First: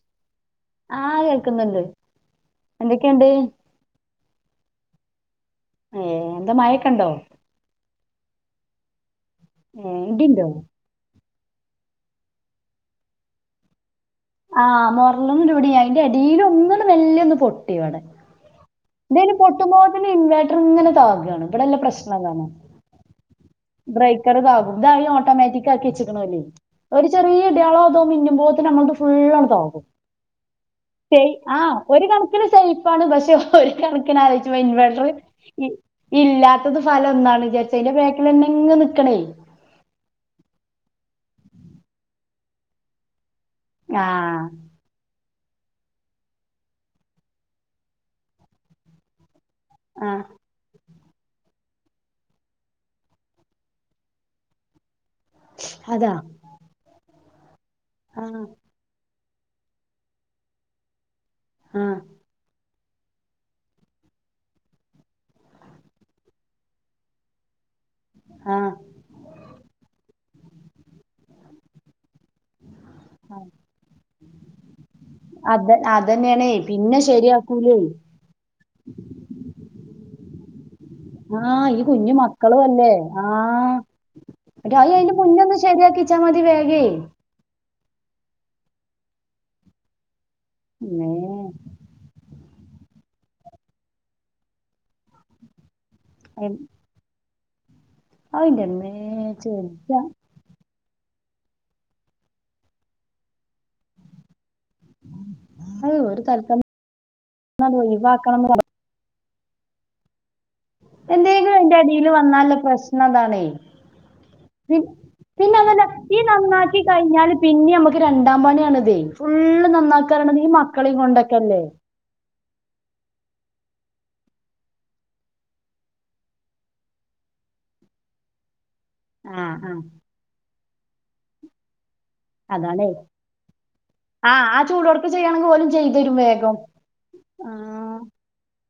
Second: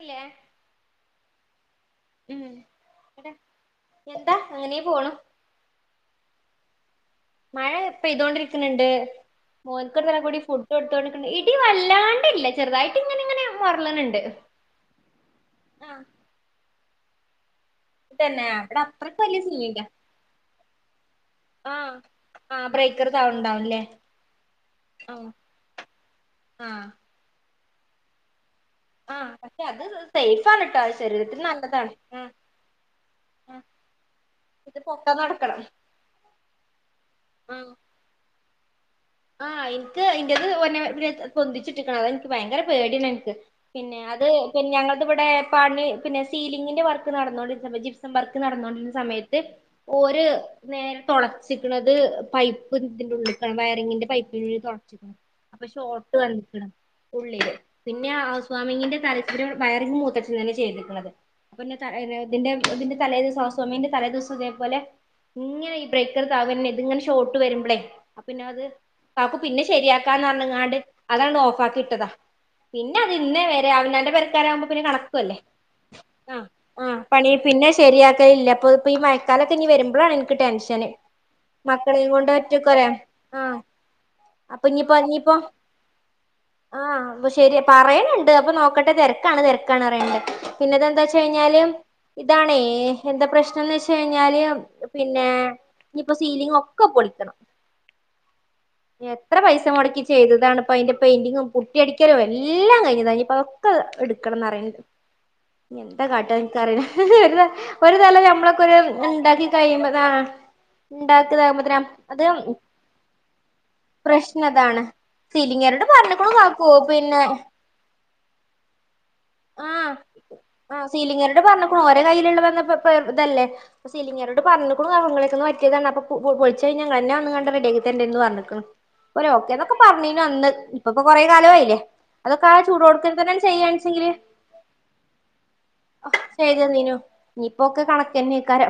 ഇല്ലേ ആഹ് കേൾക്കുന്നുണ്ട് എന്തൊക്കെയുണ്ട് എന്താ അങ്ങനെ പോണു ഏ എന്താ മഴ യൊക്കെയുണ്ടോ? മഴ പെയ്തോണ്ടിരിക്കനിണ്ട് ഏ മോൻക്ക് അന്നേരം കൂടി ഇടിണ്ടോ ഫുഡ് കൊടുത്തോണ്ട് ഇടി വല്ലാണ്ടില്ല ചെറുതായിട്ട് ഇങ്ങനെ ഇങ്ങനെ മൊരളനുണ്ട് ആഹ് മൊരളനിണ്ട് ഇവിടെയും അയിന്റെ അടിയിലോ വല്യൊന്ന് പൊ ഇവിടെ തന്നെ ഇവിടെ അത്രക്ക് അയിന് വലിയ പൊട്ടുമ്പോ സീനില്ല തന്നെ ഇൻവേർട്ടർ ഇങ്ങനെ താകുകയാണ് ഇവിടെല്ല ആഹ് പ്രശ്നം അതാണ് ആഹ് ബ്രേക്കർ സൗണ്ടാവുംല്ലേ ബ്രേക്കർ താകും ഇതാണെങ്കിൽ ആഹ് ഓട്ടോമാറ്റിക് ആക്കി വെച്ചക്കണല്ലേ ആഹ് ഒരു ചെറിയ കുട്ടികൾ അതോ മിന്നുമ്പോ ത്തിനും അങ്ങ- ആഹ് പക്ഷെ അത് സേഫാണ് ട്ടോ ശരീരത്തിന് ആ നല്ലതാണ് ഒരു ആഹ് കണക്കിന് സേഫ് ആണ് പക്ഷെ ആഹ് ഒരു കണക്കിന് ആലോചിക്കുമ്പോൾ ഇത് ഇൻവേട്ടർ പൊക്കാൻ നടക്കണം ഇല്ലാത്തത് ഫലം എന്താണ് വിചാരിച്ച അയിന്റെ ബേക്കിലന്നെ- എങ്ങനെ- ആഹ എനിക്ക് -എന്റത് ഓനെ പൊന്തിച്ചിട്ടകണം അതെനിക്ക് ഭയങ്കര പേടിയാണ് എനിക്ക് പിന്നെ അത് ആഹ് പി ഞങ്ങളുടെ ഇവിടെ പണി പിന്നെ സീലിങ്ങിന്റെ വർക്ക് നടന്നുകോണ്ടിരിക്കുന്ന സമയത്ത് ജിപ്സം വർക്ക് നടന്നോണ്ടിരുന്ന സമയത്ത് ഇപ്പൊ ആഹ് ഒരു നേര- തൊളച്ചക്കണത് പൈപ്പ് ഇതിൻടെ ഉഉള്ളിൽട്ടാണ് വയറിങ്ങിന്റെ- പൈപ്പ്- അപ്പോ അതാ ഷോർട് വന്നിക്കണ് ഉള്ളില് പിന്നെ ആഹ് ഹൗസ് വാർമിങിന്റെ തലേ- ഒരു വയറിങ് മൂത്തച്ചൻ തന്നെയാ ചെയ്തിട്ടുള്ളത് അപ്പൊ പിന്നെ ആഹ് തലേന്ന് ഇതിന്റെ ഇതിന്റെ- തലെന്നു ഹൗസ് വാമിങ്ങിന്റെ തലേ ദിവസം ഇതേപോലെ ഇങ്ങനെ ഇ ബ്രേക്കർ താന്നന്നെ ഇതിങ്ങനെ ഷോർട്ട് വരുമ്പോളേ- അപ്പൊപിന്നെ ആ അത് - കാക്കും പിന്നെ ശരിയാക്കാന്ന് പറഞ്ഞാങ്ങാണ്ട് അതാണ്ടങ് ഓഫ് ആക്കി ഇട്ടതാ പിന്നെ അത് ഇന്നെ വരെ അവനവന്റെ പെരക്കാരാവുമ്പോ പിന്നെ കണക്കോല്ലേ അത് അതന്നെയാണേ പിന്നെ പണി പിന്നെ ശരിയാക്കൂലേ ശരിയാക്കലില്ല അപ്പൊ ഇതിപ്പോ ഇ മഴക്കാലൊക്കെ ഇനി വരുമ്പോ- അപ്പോഴാണ് എനിക്ക് ടെൻഷന്. ആഹ് ഈ മക്കളെയും കുഞ്ഞു കൊണ്ട് മക്കളും ഒറ്റക്കൊരെ അല്ലേ ആഹ് അപ്പൊ രാജു ഇനിയിപ്പോ അയ്‌ന്റെ ഇനിയിപ്പോ മുന്നൊന്ന് ശരിയാക്കിച്ചാൽ മതി വേഗേ പറയനണ്ട് അപ്പൊ നോക്കട്ടെ തിരക്കാണ് തിരക്കാണ് റിയണ്ട്. പിന്നെതന്താ അമ്മേ വെച്ച കഴിഞ്ഞാല് ഇതാണേ എന്താ പ്രശ്നംന്ന് വെച്ച കഴിഞ്ഞാല് പിന്നെ ഇനിപ്പൊ സീലിങ്ങ അയ്- ക്കെ പൊളിക്കണം. അതിന്റെ അമ്മേ എത്ര പൈസ ചെജ്ജ മുടക്കി ചെയ്തതാണ് അപ്പ അയിന്റെ പെയിന്റിങ്ങും പുട്ടി അടിക്കലും എല്ലാം കഴിഞ്ഞ് കഴിഞ്ഞപ്പോൾ അതക്ക എടുക്കണം ന്നറി അത് എന്താ ഒരു കാട്ട തൽക്കാലം എനിക്കറില അത് ഒരു തല ഒഴിവാക്കണം എന്ന് പറഞ്ഞു നമ്മളൊക്കെരു ഉണ്ടാക്കി കഴിയുമ്പോത എന്തെങ്കിലും ന്റെ അടിയിൽ വന്നാല്ലോ പ്രശ്നം താണ് പ്രശ്നം പി അതാണ് പിന്നെ അതല്ല സീലിങ്ങാരോട് ഈ പറഞ്ഞിക്കണു കാക്കു നന്നാക്കി പിന്നെ കഴിഞ്ഞാല് പിന്നെ നമ്മുക്ക് രണ്ടാം പണിയാാണ് ഇതേ ഫുള്ള് ആഹ് നന്നാക്കാറണത് ഈ ആഹ് മക്കളെ സീലിങ്ങരോട് കൊണ്ടൊക്കല്ലേ. സീലിംഗ്ങ്ങരോട് പറഞ്ഞിക്ണ് പറ്റിയതാണ് അപ്പൊളിച്ച കിഞ്ഞഞ ങ്ങളെന്നെ വന്ന് റെഡി ആക്കിത്തര ന്ന് പറഞ്ഞിക്കണ് ഒൽ ആ ഓക്കേ ആ എന്നൊക്കെ പറഞ്ഞീനു അന്ന് ഇപ്പ ഇപ്പൊ കൊറെ കാലയില്ലേ അതൊക്കെ ആ അതാണേ ചൂട്ടോട്ക്ക തന്നെയാണ് ചെയ്യാണച്ചെങ്കില് ആ ആ ചൂടോടൊക്കെ ചെയ്യണമെങ്കിൽ പോലും ചെയ്തു തരും വേഗം ചെയ്തന്നീനു ഇനീയിപ്പൊക്കെ ആ കണക്കന്നെക്കാര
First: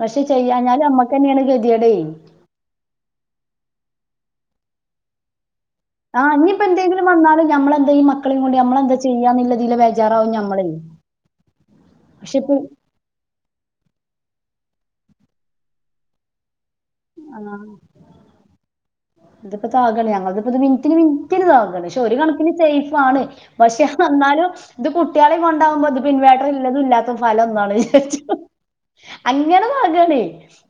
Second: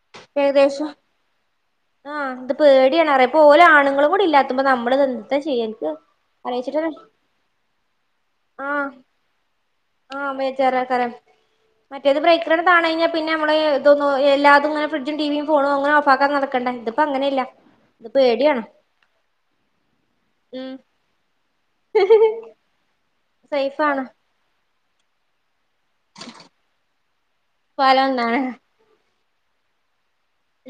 പക്ഷെ ചെയ്യാഞ്ഞാൽ മ്മക്ക് ന്നെയാണ് കതേഡ് പോലെ ആണുങ്ങൾ കൂടി ഇല്ലാത്ത്പോ നമ്മൾത് എന്താ ചെയ് ആ ഇനിയിപ്പോ എന്തെങ്കിലും വന്നാലും ഞമ്മളെ എന്ത മക്കളും കൊണ്ട് ആഹ് നമ്മളെന്താ ചെയ്യാന്നുള്ളതില ബേജാറാവും ആഹ് ഞമ്മള ബേജാറേക്കാരം പക്ഷെ പ്പ തോന്ന എല്ലാ തുങ്ങന ഫ്രഡ്ജും ടിവി യും ഫോണും അങനെ ഓഫാക്കൻ നടക്കണ്ടേ തിപ്പോ ആ അങ്ങനെല്ല ഇതിപ്പോ താകാണ് ഞങ്ങക്കിതിപ്പോ ഇത് ഉം മിനിറ്റിന് മിനിറ്റിന് താകാണ് പക്ഷെ ഒരു കണക്കിന് സേഫ് ആണ്, പക്ഷെഅത് സേഫാണ് എന്നാലും ഇത് കുട്ട്യാളീം കൊൺ ഉണ്ടകുമ്പോ അത് ഇൻവെർട്ടർ ഇള്ളതും ഇല്ലാത്തത്തും ഫലം ഒന്നാണ് ഫലം വിചാരിച്ചു എന്താണ് അങ്ങനെ നോക്കുവാണേ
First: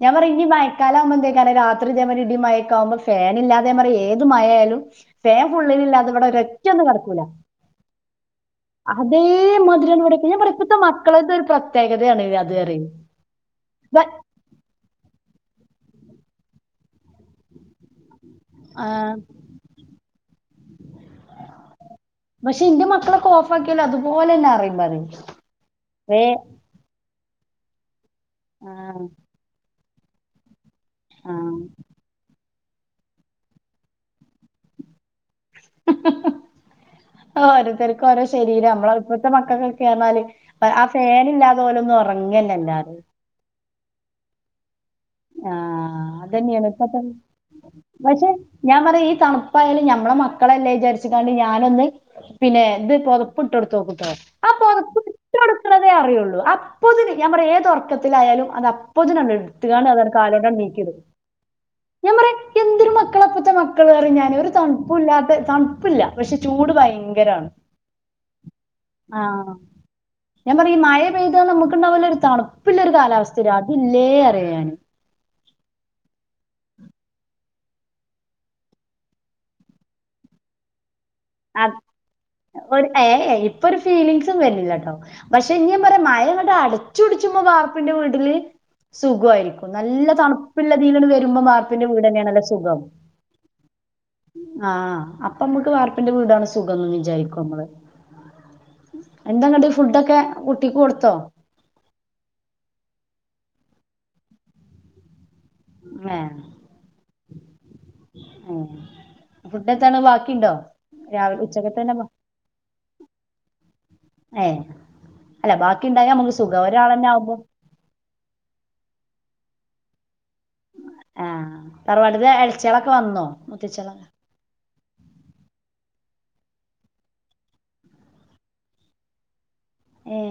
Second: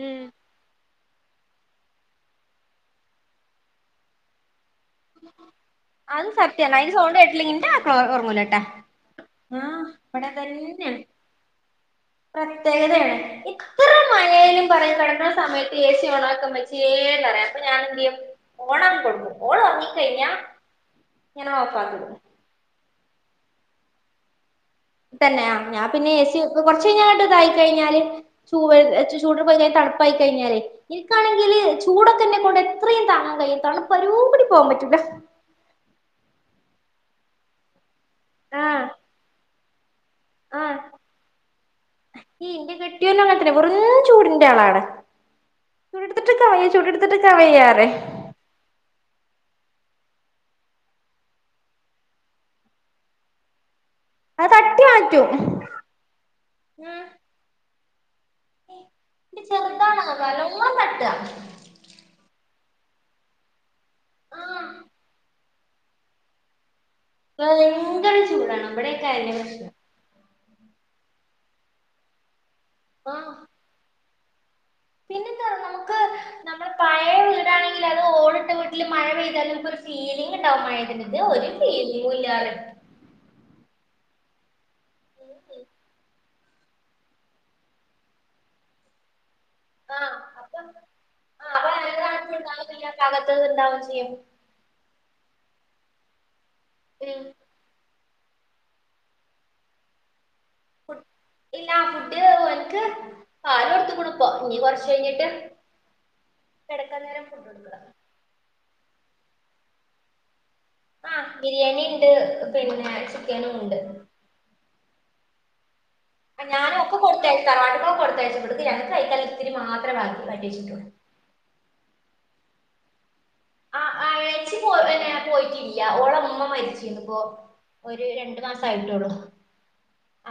ഞാൻ ഉം പറയും ഇനി - ക്കാലാകുമേക്കെ രാത്രി ഇതേ മാതിരി ഇടി മയക്കാവുമ്പോ ഫാൻ ഇല്ലാതേ പറ ഏത് മഴായാലും- അത് സത്യല്ല അതിന് സോണ്ട് കെടക്കൂല കേട്ടില്ലെങ്കി എന്റെ വാപ്പ ഉറങ്ങൂല ട്ടോ ആ അതേമാതിരിയാണ് ഇവിടെയൊക്കെ ഇവിടെ ഞാൻ പറയും ഇപ്പത്തെ തന്നെയ മക്കളത് ഒരു പ്രത്യേകതയാണ് അത് പറയും പ്രത്യേകതയാണ് ഇത്ര ബ- മഴയായാലും പറയും കെട [unintelligible] സമയത്ത് എ സി ഓണക്കൂ അമ്മച്ചിയേന്നു പറയും അപ്പൊ ഞാൻ എന്ത്‌ ചെയ്യും ഫോൺ ആ, അങ്ങ് കൊടുക്കും ഓണാക്കി കഴിഞ്ഞ ഞാൻ ഓഫ്‌ ആക്കിടും ഓഫ്‌ ആക്കിയാലും അതുപോലെ തന്നെ അറിയും പറയും തന്നെ ആ ഞാൻ പിന്നെ വേ ഏ സി വെക്കും കുറച്ച് കഴിഞ്ഞ് അങ്ങട്ട് ഇതായി കഴിഞ്ഞാല്- ആ, ചൂവേ ചൂട് പോയെ തണുപ്പ പായി കയ്ഞ്ഞാലേ ആ. ഇൻക്കാണെങ്കില് ചൂടക്കെ ഇന്നെ കൊണ്ട് ഇത്രയും താങ്ങൻ കഴിയാത്താണ് തണുപ്പ് അരൂ കൂടി പോകാൻ പറ്റൂല ഓരോത്തര് ഓരോ ശരീരം ആഹ് നമ്മളെ ഇപ്പത്തെ മക്കൾക്ക്- കെടന്നാല് ആഹ് ആ ഫേൻ ഇല്ലാതെ ഓലൊന്നും ഉറങ്ങനനില്ല അല്ലാതെ ന്റെ ആളാണ്. ആഹ് ചൂടെടുത്തിട്ട്ക്കാ അതന്നെയാണ് വയ്യ ഇപ്പത്തെ ചൂടെടുത്തിട്ട്ക്കാ വയ്യ പറയും പക്ഷെ ഞാൻ പറയാ ഈ തണു പ്പായാലും ഞമ്മളെ മക്കളല്ലേ വിചാരിച്ച് കാണ്ട് ഞാനൊന്ന് പിന്നെ ഇത് പൊതപ്പ്ട്ടോട്ത്തോക്കും. ആഹ് അത് ആ തട്ടി പൊതപ്പ് ഇട്ടൊട്ക്ക് മാറ്റും ണതേ അറിയുള്ളൂ. അപ്പോത്തിന് നാം പറിം ഏത് ഒർക്ക ത്തിലായാലും അത് പ്പോത്തിനാണ്ട് ഇന്റെ ചെറുതാണ് താണ്ട് കാലോണ്ടാണ്ട് നല്ലോണം നീക്കിടും. തട്ടാ ഞാൻ പറിം എന്തൊരു മക്കള പ്പത്തെ മക്കള് റിം ഞാന്. ഒരു ആഹ് തൺ പ്പുംല്ലാത്ത തണ്പ്പ്ല്ല പക്ഷെ ചൂട് ഭയ ഭയങ്കര ചൂടാണ് ഇബടെയെക്കെ അതന്നെ ആഹ് പ്രശ്നം. ഞാൻ പറിം മഴ പെയ്താ നമുക്ക് ണ്ടാവല്ലോ ഒര് തണുപ്പ്ള്ളരു ആഹ് കാലാവസ്ഥരാ അതില്ലേ അറിം ഞാൻ. ന് പിന്നെന്താ നമുക്ക് നമ്മൾ പഴയ വീടാണെങ്കിൽ അത് ഇങ്ങണ്ടാവോ മഴത്ത് ഇതൊരു ഞാന് ഫീലിങ്ങുംല്ലാ റിം. ഒരു ഏ ഏ ഇപ്പൊ ഒരു ഫീലിംഗ്സും വരണില്ലാട്ടോ. പക്ഷെ ഇന്ന് ഞാൻ പറയാ മഴ ഇങ്ങട്ട് അടച്ചുടിച്ചുമ്പോ വാർപ്പിന്റെ വീട്ടില് സുഖായിരിക്കും. ആ നല്ല തണുപ്പുള്ളതീലണ്ട് വരുമ്പോ വാർപ്പിന്റെ വീട് തന്നെയാണല്ല [unintelligible] ഇണ്ടാവും ചെയ്യും ആഹ് അപ്പൊ നമുക്ക് വാർ പ്പിന്റെവീടാണ് സുഖംന്ന് ഉം വിചാരിക്കും നമ്മള്. എന്താന്നട്ട് ഫുഡ്ഡൊക്കെ കുട്ടിക്ക് ഫുഡ് കൊടുത്തോ? ഇല്ല ഫുഡ് പ്പം ഇനി കുറച്ച് കഴിഞ്ഞിട്ട് ഏഹ് കിടക്കാ നേരം ഫുഡ് കൊടുക്കണം. ഏഹ് ഫുഡ് എന്താണ് ബാക്കിയിണ്ടോ? ആഹ് ബിരിയാണി ഇണ്ട്. പിന്നേ ചിക്കനും ഇണ്ട്. ഏഹ് അല്ല ബാ ആ ഞാനൊ ഒക്കെ കൊടുത്തയച്ച് തറവാട്ട് കൊക്കെകൊടുത്തയച്ച് ഇവട്ക്ക് ഞങ്ങക്ക് കയിക്കാ ള്ളത് മാത്രേ [unintelligible] ആഹ് തറവാട്ട്ത്ത ചെളക്ക വന്നു ആ മുത്തച്ചള ആഹ് ഓളെ ഉമ്മ മരിച്ചീന്ന്പ്പോ ഒരു രണ്ടു മാസായിട്ടൊളൂ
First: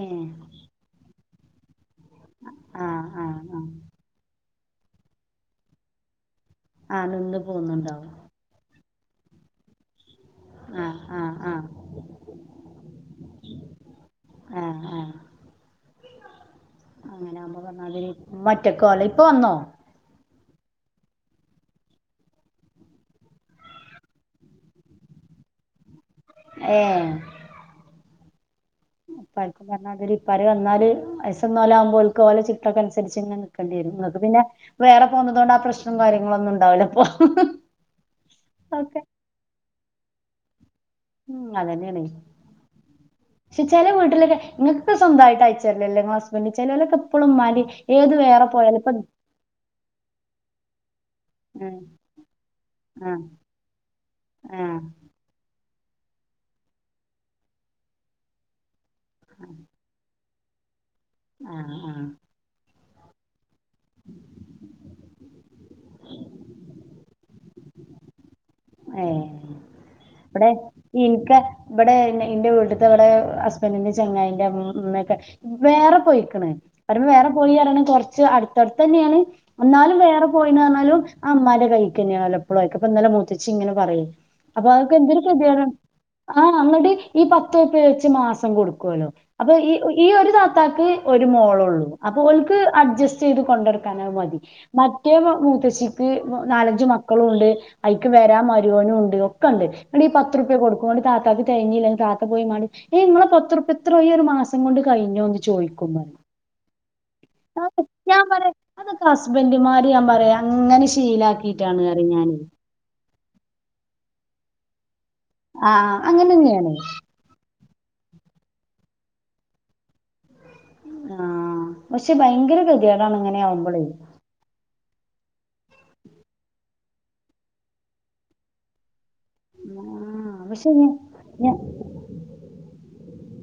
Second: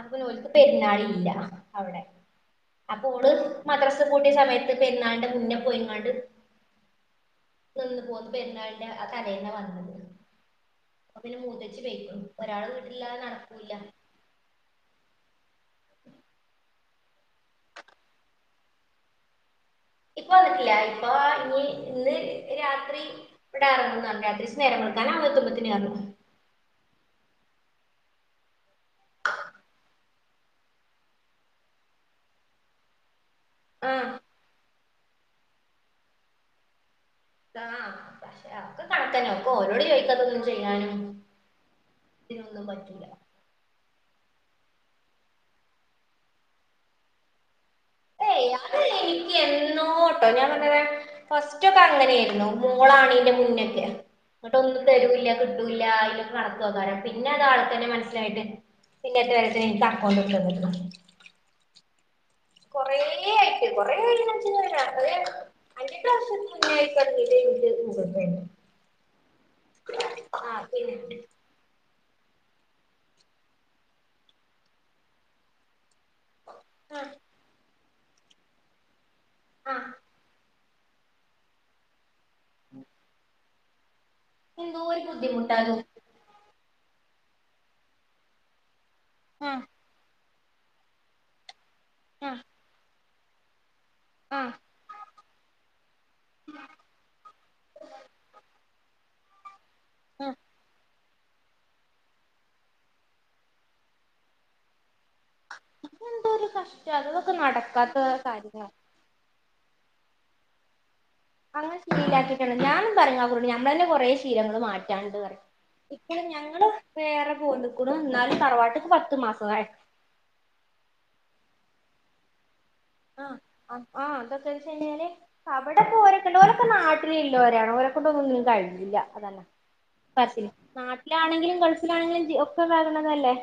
അപ്പൊ ഓൽക്ക് പെരുന്നാളില്ല അവിടെ ആഹ് അപ്പോ ഓള് ആഹ് ആഹ് മദ്രസ പൂട്ടിയ സമയ പെരുന്നാളിൻ്റെ മുന്നെ പോയിങ്ങാണ്ട് ആ നിന്ന് നിന്ന് പോന്നുണ്ടാവും പോന്ന് പെരുന്നാളിന്റെ ആ തലേന്നാ വന്നത് ആ അപ്പൊ ആ പിന്നെ ആ മൂത്തേച്ചി വേരും ഒരാള് വീട്ടില്ലാതെ നടക്കൂല്ല ആ അങ്ങനൊവുമ്പന്നാതിന് മറ്റക്ക അല്ല ഇപ്പ വന്നോ ഇപ്പ വന്നിട്ടില്ല ഇപ്പ ഇനി ഇന്ന് രാത്രി ഇവിടെ ഇറങ്ങന്ന് രാത്രി സ്കാരം കൊടുക്കാനാവുമ്പത്തിന് എറങ്ങും ഏ [unintelligible] പറഞ്ഞമാതിരി ഇപ്പര് വന്നാല് വയസ്ള്ളോലാകുമ്പോൽക്ക് ഓലെ ചിട്ടൊക്കെ അനുസരിച്ച് ക്കണ്ടിരു ആ ങ്ങക്ക് പിന്നെ വേറെ പോന്നതോണ്ട് ആ പ്രശ്നം കാര്യങ്ങളൊന്നും ഉണ്ടാവില്ല പ്പൊ ആഹ് പക്ഷെ അതൊക്കെ കണക്കന്നെ ഒക്കെ ഓനോട് ചോ ക്കതൊന്നും ചെയ്യാനും ഉം അതന്നെയാണ് ഇതിനൊന്നും പറ്റൂല ക്ഷെ ചെല വീട്ടിലൊക്കെ ങ്ങക്ക് സ്വന്തായിട്ട് അയച്ചരലല്ലേ ങ്ങള ഹസ്ബൻഡ് ചേലോലൊക്കെ പ്പളും മ്മാൻ്റി ഏത് വേറെ പോയാല് പ ട്ടോ ഞാനങ്ങനെ ഫസ്റ്റൊക്കെ അങ്ങനെ ആയിരുന്നു മോളാണീന്റെ മുന്നൊയൊക്കെ ആ ന്നട്ടൊന്നും തെരൂല്ല ല്ല അയ്ല് കണക്കു നോക്കാര പിന്നെ അതാളെ തന്നെ മനസ്സിലായിട്ട് പിന്നത്തെ വരത്തിന് നിക്ക് [unintelligible] ല്ല പറഞ്ഞോ ആ ആ കൊറേ ആയിട്ട് കൊറേ ആയി അഞ്ച് [unintelligible] അഞ്ചെട്ട് വർഷം മുന്നെയായിട്ട് [unintelligible] ഏ വിടെ പിന്നെ ഇനക്ക് ഇബടെ ന്റെ വീട്ടത്തെ ഇവിടെ ഹസ്ബൻഡിന്റെ ചങ്ങായിന്റെ മ്മയൊക്കെ വേറെ പോയിക്കണ് ആ പറുമ്പോ വേറെ പോയിരണം കുറച്ച് അടുത്തടുതന്നെയാണ് ആ എന്നാലും വേറെ പോല [unintelligible] ആ അമ്മാന്റെ കഴിക്കെയലപ്പഴായിക്ക ഉത്ച്ചി ഇങ്ങനെ പറയേ അപ്പൊ എന്തോ അക്കെ ഒരു എന്ത് ബുദ്ധിമുട്ടാ കേതിയട അത് ആഹ അങ്ങുടെ ഈ പത്ത്പ്പ വച്ച് മാസം കൊടുക്കും [unintelligible] ആ അപ്പൊ ഈ ഈ ഒരു ത്താക്ക് ഒരു മോള ഉള്ളൂ അപ്പൊ ആ ഓല്ക് അഡ്ജസ്റ്റ് ചെയ്ത് കൊണ്ടർ [unintelligible] മതി ആ ആ മ [unintelligible] മൂത്തശ്ശിക്ക് നാലഞ്ചു മക്കളുംണ്ട് അഐക്ക് വരാ മരുവോന ഉണ്ട് ഒക്കെ ഉണ്ട് അയ്നീ പത്രുപ്യ കൊടുക്കുംണ താത്താക്ക് തിഞ്ഞില്ലെ താത്ത പോയി മാടി. ഏ നിങ്ങളെ പത്രുപ്പിയാ ഇത്ര വലിയ ഒരു മാസം കൊണ്ട് കഴിഞ്ഞോന്ന്. ചോയിക്കുമ്മാ ചതവൊക്കെ നടക്കാത്തെ കാര്യങ്ങളാ വെല്ലിമ്മാര് ഞാൻ പറയാ അങ്ങനെ ഇഷ് അങ്ങനെ ശീലാക്കിക്കണ്ട. ഞാനും പറഞ്ഞു ഔ കൊണ്ട് ഞമ്മളെന്നെ കൊറേ ഷീ ശീലങ്ങൾ മാറ്റി രണ്ട് പറയ് ആ ഇപ്പള് ‌ ഞങ്ങള് അങ്ങനെന്നെയാണ് വേറെ പോന്ന് എന്നാലും തറവാട്ട്ക്ക് പത്ത് മാസം ആയെ ആ പക്ഷെ ഭയങ്കര ഗതികേടാണ് ആ ഇങ്ങനെ ആവുമ്പളേ ആ അതൊക്കെ ഷെയിഞ്ഞാല് അവിടെ പോരൊക്കണ്ട്. ഓലൊക്കെ നാട്ടിലുള്ളോരാണ്. ഓരൊക്കൊണ്ട് ഒന്നും ഒന്നിനും കഴിഞ്ഞീല്ല. അതല്ല ആഹ് പറച്ചിൽ പക്ഷെ ഞ ഞ നാട്ടിലാണെങ്കിലും ഗൾഫിലാണെങ്കിലും ഒക്കെ വരണതല്ലേ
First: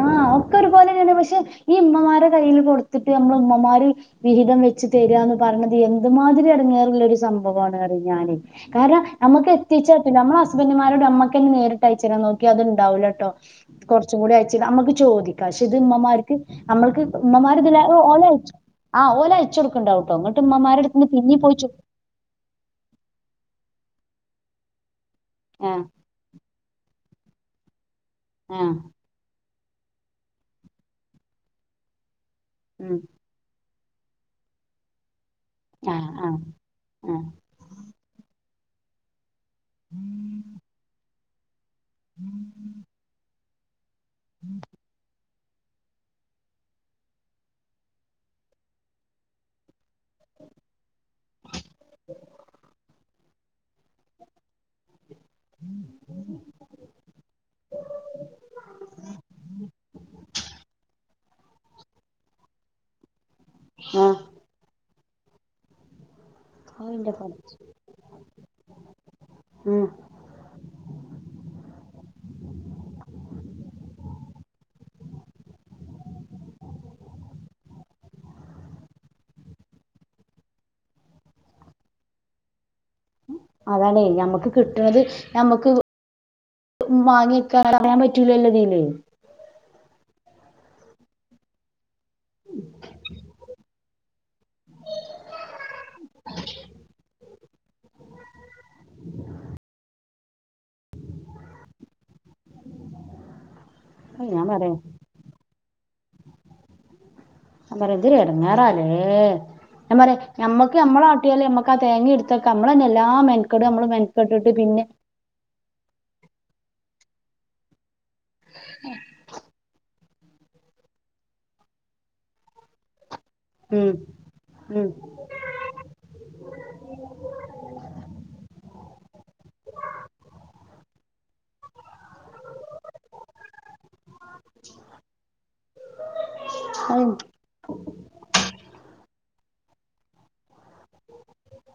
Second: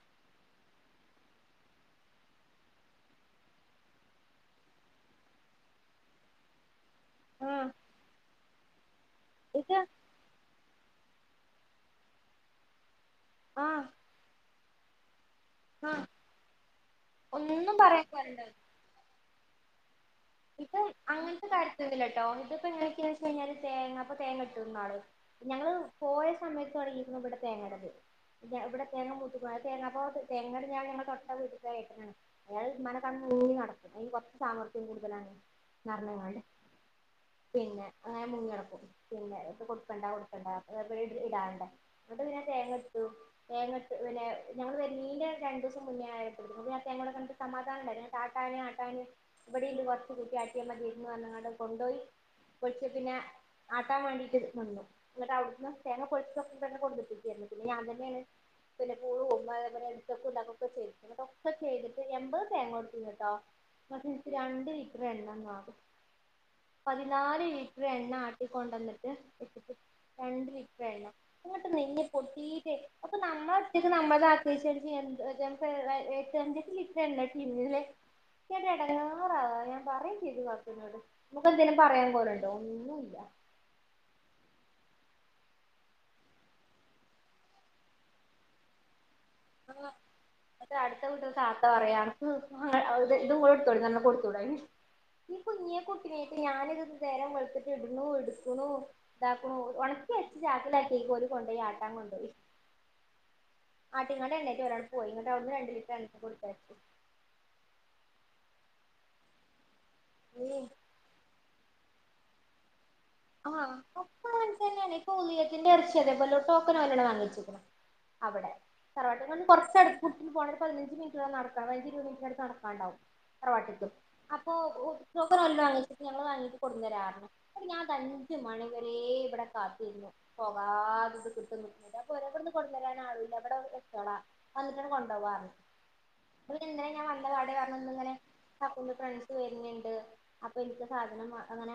ആ ഒക്കെ ഒരുപോലെ തന്നെയാണ്. പക്ഷെ ഈ ഉമ്മമാരെ കയ്യില് കൊടുത്തിട്ട് നമ്മൾ ഉമ്മമാര് വിഹിതം വെച്ചു തെര്ആന്ന് പർണത് എന്ത്മാതിരി എടങ്ങേറ് ടുള്ള ഒരു ആഹ് സംഭവാണ് പറയും ഞാൻ. കാരണം നമുക്ക് ഇത് എത്തിച്ച നമ്മളെ ഹസ്ബന്റ്മാ അവരോട് നമ്മക്കന്നെ നേരിട്ടയച്ചരാൻ നോക്കിയാ അതുണ്ടാവൂല ട്ടോ. ആഹ് കുറച്ചും കൂടി ആയി ച്ച് നമുക്ക് ചോദി പക്ഷേ ഇത് ആഹ് ഇമ്മമാര്ക്ക് നമ്മൾക്ക് ഉമ്മമാര് ഒന്നും ഇതിലെ പറയാൻ ഓലയച്ചു ആ ഓലയച്ച ച്ചു കൊടുക്ക്ണ്ടാവും. ഇപ്പൊ അങ്ങനത്തെ കാര്യത്തിനല്ല ട്ടോ ഇതിപ്പോ എങ്ങനൊയൊക്കെയാന്ന് വെച്ച് കഴിഞ്ഞാല് തേങ്ങപ്പ തേങ്ങ ഇട്ടിരുന്നാള് ഞങ്ങള് ആഹ് പോയ സമയത്ത് തൊടങ്ങി ഇവിടെ തേങ്ങേടത്. ആഹ് ഇവിടെ തേങ്ങ മൂട്ടി [unintelligible] തേങ്ങാപോത്ത് തേങ്ങേടെ ഞങ്ങള് തൊട്ട വീട്ട്ക്കാണ് ഏട്ടനാണ്. അയാൾ ഉം ഉമ്മാനെ കാണു മുങ്ങി നട അയ്ന് കൊറച്ച് സാമർത്യം കൂടു തലാണ്. ആഹ് ആഹ് ന്നറന്നങ്ങാണ്ട് ആഹ് പിന്നെ അങ്ങനെ മുങ്ങിനട പിന്നെ കൊടുക്കണ്ട കൊടുക്കണ്ട [unintelligible] ഇതാണ്ടേ എന്നിട്ട് പിന്നെ തേങ്ങ എടുത്തു തേങ്ങ പിന്നെ ഞങ്ങള് വരണീന്റെ രണ്ട് ദിവസം മുന്നേ ആയപോഴ്തേന് [unintelligible] കൂടെ കണ്ട് സമാധാനഉണ്ടായിരുന്നു താട്ടാന് ആട്ടാന് ഇവിടെ ഇണ്ട് കൊ കിട്ടിയ ആട്ടിയ മതിയ ന്ന് പറഞ്ഞങ്ങാണ്ട് കൊണ്ടുപോയി പക്ഷെ പിന്നെ ആട്ടാൻ വേണ്ടിട്ട് നിന്നു. എന്നിട്ട് അവിടുന്ന് തേങ്ങ പൊളിച്ചു [unintelligible] കൊണ്ടെത്തിക്കയാരുന്നു. പിന്നെ ഞാൻ തന്നെയാണ് പിന്നെ പൂളു അതേപോലെ എടുത്തൊക്ക്‌ ഉണ്ടാക്കുക്കെ ചെയ്തു എന്നിട്ട് ചെയ്തിട്ട് എൺപത് തേങ്ങ കൊടുത്തിണ്ടട്ടോ. ആഹ് [unintelligible] രണ്ടി ഇത്ര എണ്ണം കാണു ഓ ഇന്റെ പതിനാല് പടച്ചോനെ ലിറ്റർ എണ്ണ ആട്ടികൊണ്ടന്നിട്ട് ഇട്ടിട്ട് ഉം രണ്ട് ലിറ്റർ എണ്ണ അങ്ങിട്ട് നെയ്യ പൊട്ടീട്ടേ അപ്പൊ നമ്മള ഒറ്റക്ക് നമ്മളതാ [unintelligible] ക്ക് ഞങ്ങക്ക് എട്ട്ഞ്ച് അഞ്ചെട്ട് ലിറ്റർ എണ്ണ [unintelligible] ഇടങ്ങേർ ആയ പറയും ചെയ്തു കാക്കുന്നോട് നമുക്ക് എന്തേിലും പറയാൻ പോല് ഉണ്ടോ. അതാണെ ഞമ്മക്ക് കിട്ട് ട്ട്ണത് ഞമ്മക്ക് വാങ്ങ്യയ്ക്കാ പറയാൻ പറ്റൂലല്ലോ ഇതീല് ആഹ് അത അട്ത്ത വീട്ട്ത്തെ താത്ത പറയാണ് അനക്ക് ങ് ങ്ങൾ ഇതു കൂടെ എടുത്തോളി ന്ന് പറഞ്ഞു കൊട് ചൂടായി ഈ കുഞ്ഞ്യ കുട്ടിനേറ്റ് ഞാനിത് നേരം വെള് ഇതൊക്ക ഇട്ണൂ എട്ക്കുണൂ ഇതാക്കു‌ണു ഒണക്കെച്ച ചാക്കിലാക്ക്യാേ ഓല് കൊണ്ടോയി ആട്ടാൻ കൊണ്ടോയി അയ് ആട്ടിങ്ങാണ്ട് ഞാൻ എണ്ണേയ്റ്റ് പറയാ ഓലങ് പോയി ഇന്നട്ട് അവ്ട്ന്ന് രണ്ട് ലിറ്റർ എണ്ണ കൊടുത്തയച്ചു എട്ങ്ങാറാലേ ഞാ പറയാ ഞമ്മക്ക് ഞമ്മളാട്ടിയാലേമ്മ ക തേങ്ങിം ഇട്ത്തൊട്ക്കാ അമ്മളന്നെ എല്ലാ മെന്ക്കെടും ആഹ് നമ്മള് ഒക്കെ മെൻക്കെട്ട്ട്ട് പിന്നെ ടോക്കൻ വല്ലോ [unintelligible] വാങ്ങിവച്ചേക്കണം അവിടെ തറവാട്ടി [unintelligible] കൊറച്ചടു കുട്ടി പോണെ ഒരു പതിനഞ്ച് മിനിറ്റ് നടക്കാം പയിനഞ്ച് ഇരുപത് മിനിറ്റിനടുത് നടക്കാനുണ്ടാവും [unintelligible] ഉം അപ്പൊ ഉം [unintelligible] ഞങ്ങള് നല്ലത് കൊണ്ടൊന്നു തരാർന്നു എടി [unintelligible] [unintelligible] മണിവരെ ഇവിടെ കാത്തിരുന്നു പോകാതിത് [unintelligible] അത് എന്തിന ഞാ അയ് നല്ല [unintelligible] അങ്ങനെ അക്കുന്റെ ഫ്രണ്ട്‌സ് വരുന്നിണ്ട് അപ്പൊ [unintelligible] സാധനം വാങ്ങനാ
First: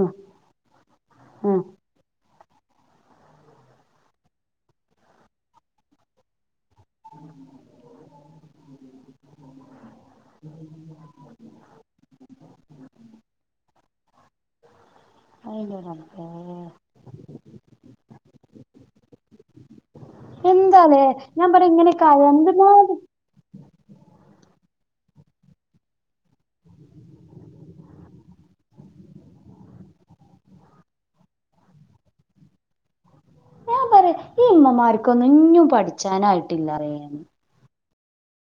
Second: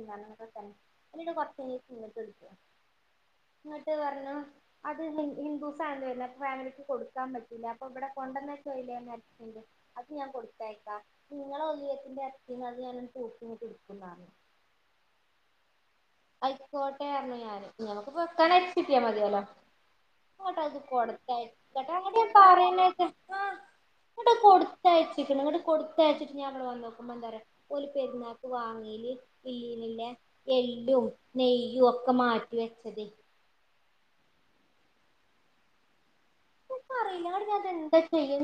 ഉം ഉം എന്നിട്ട്പർഞ്ഞു അത് ഹി ഹിന്ദൂസ് [unintelligible] ഫാമിലിക്ക് കൊടുക്കാൻ പറ്റില്ല അപ്പൊ ഇവിടെ കൊണ്ടന്ന [unintelligible] അത് ഞാൻ കൊടുത്തേക്കാം നിങ്ങള [unintelligible] [unintelligible] [unintelligible] ആയ്ക്കോട്ടെറഞ്ഞു ഞാന് ഞമ്മക്ക് വക്കാന [unintelligible] മതിയല്ലോ അങ്ങോട്ടത് എന്താലേ കൊടത്തെ ഞാൻ പറയാ ചേട്ടാ ഇങ്ങനെയൊക്കെ ആയാ എന്തിനാ അങ്ങോട്ട്ഞാപറയന്നെക് അങ്ങട്ട് കൊടുത്തയച്ചിക്കണ് അങ്ങട്ട് കൊടുത്തയച്ചിട്ട് ഞാനിവിടെ വന്ന് [unintelligible] [unintelligible] നെയ്യുവൊക്കെ മാറ്റിവെച്ചതേ ഞാൻ പറയാ ഈ ഉമ്മമാർക്കൊന്നും ഇഞ്ഞും [unintelligible] വച്ചാനായിട്ടില്ല അറയാന് ഇൻക്കറീല ഇങ്ങട്ട് [unintelligible]